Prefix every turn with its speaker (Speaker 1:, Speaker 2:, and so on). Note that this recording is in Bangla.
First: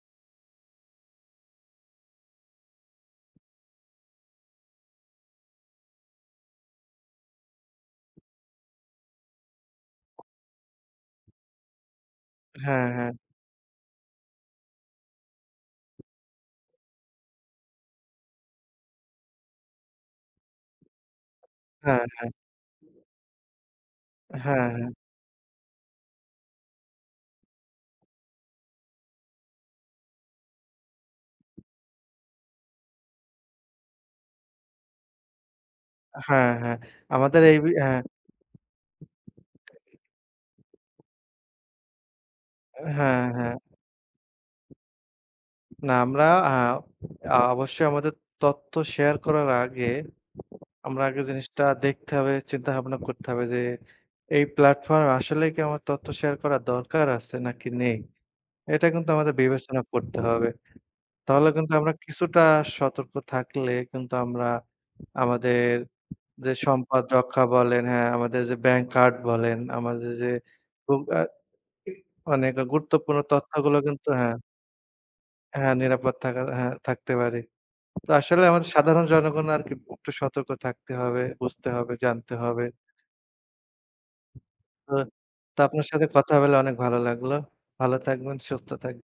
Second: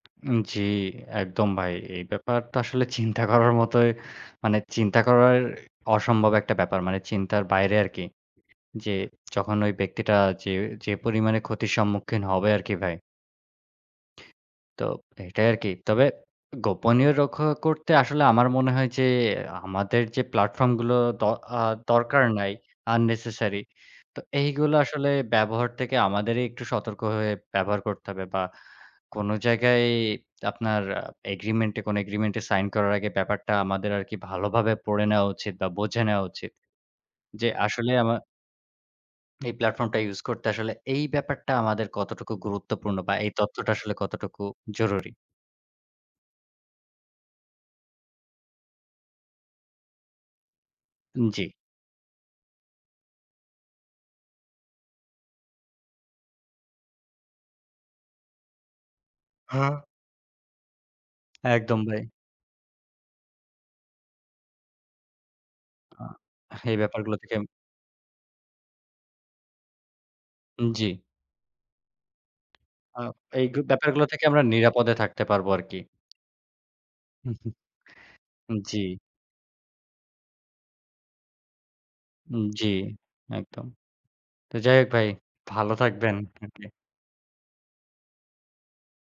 Speaker 1: উ জ্বি, একদম ভাই। এই ব্যাপার তো আসলে চিন্তা করার মতোই, মানে চিন্তা করার অসম্ভব একটা ব্যাপার। মানে চিন্তার বাইরে আরকি। যে যখন ওই ব্যক্তিটা যে যে পরিমাণে ক্ষতির সম্মুখীন হবে আরকি
Speaker 2: হ্যাঁ,
Speaker 1: ভাই।
Speaker 2: হ্যাঁ।
Speaker 1: তো এটাই আরকি। তবে গোপনীয় রক্ষা করতে আসলে আমার মনে হয়, যে আমাদের যে প্ল্যাটফর্ম গুলো দ আ
Speaker 2: হ্যাঁ,
Speaker 1: দরকার
Speaker 2: হ্যাঁ।
Speaker 1: নাই। unnecessary। তো
Speaker 2: হ্যাঁ,
Speaker 1: এইগুলো
Speaker 2: হ্যাঁ।
Speaker 1: আসলে ব্যবহার থেকে আমাদেরই একটু সতর্ক হয়ে, ব্যবহার করতে হবে। বা কোন জায়গায় আপনার এগ্রিমেন্টে কোন এগ্রিমেন্টে সাইন করার আগে, ব্যাপারটা আমাদের আরকি ভালোভাবে পড়ে নেয়া উচিত বা বোঝে নেয়া
Speaker 2: হ্যাঁ,
Speaker 1: উচিত।
Speaker 2: হ্যাঁ। আমাদের
Speaker 1: যে
Speaker 2: এই বি
Speaker 1: আসলে
Speaker 2: হ্যাঁ।
Speaker 1: আমার এই প্ল্যাটফর্ম টা ইউস করতে আসলে এই ব্যাপারটা আমাদের কতটুকু গুরুত্বপূর্ণ, বা
Speaker 2: হ্যাঁ,
Speaker 1: এই
Speaker 2: হ্যাঁ।
Speaker 1: তথ্যটা আসলে কতটুকু জরুরি।
Speaker 2: না, আমরা আ আ অবশ্যই আমাদের তথ্য শেয়ার করার আগে, আমরা আগে
Speaker 1: উ জ্বি।
Speaker 2: জিনিসটা দেখতে হবে, চিন্তা ভাবনা করতে হবে, যে এই প্লাটফর্ম আসলেই কি আমার তথ্য শেয়ার করার দরকার আছে, নাকি নেই। এটা কিন্তু আমাদের
Speaker 1: হ্যাঁ।
Speaker 2: বিবেচনা করতে হবে। তাহলে কিন্তু
Speaker 1: একদম
Speaker 2: আমরা
Speaker 1: ভাই।
Speaker 2: কিছুটা সতর্ক থাকলে কিন্তু আমরা আমাদের
Speaker 1: আ
Speaker 2: যে
Speaker 1: এই
Speaker 2: সম্পদ
Speaker 1: ব্যাপারগুলো থেকে
Speaker 2: রক্ষা বলেন, হ্যাঁ আমাদের যে ব্যাংক কার্ড বলেন, আমাদের যে
Speaker 1: উ
Speaker 2: গ
Speaker 1: জ্বি।
Speaker 2: আ মানে একটা
Speaker 1: আ
Speaker 2: গুরুত্বপূর্ণ
Speaker 1: এই
Speaker 2: তথ্যগুলো
Speaker 1: ব্যাপারগুলো
Speaker 2: কিন্তু
Speaker 1: থেকে
Speaker 2: হ্যাঁ।
Speaker 1: আমরা নিরাপদে থাকতে পারবো
Speaker 2: হ্যাঁ
Speaker 1: আরকি।
Speaker 2: নিরাপদ থাকার, হ্যাঁ থাকতে
Speaker 1: হু,
Speaker 2: পারি। তো আসলে
Speaker 1: হু।
Speaker 2: আমাদের
Speaker 1: জ্বি।
Speaker 2: সাধারণ জনগণ আরকি প একটু সতর্ক থাকতে হবে, বুঝতে হবে, জানতে
Speaker 1: উ
Speaker 2: হবে।
Speaker 1: জ্বী, একদম। তো যাই হোক
Speaker 2: তো
Speaker 1: ভাই,
Speaker 2: তো
Speaker 1: ভালো
Speaker 2: আপনার সাথে
Speaker 1: থাকবেন
Speaker 2: কথা হলে
Speaker 1: আপনি।
Speaker 2: অনেক ভালো লাগলো। ভালো থাকবেন, সুস্থ থাকবেন।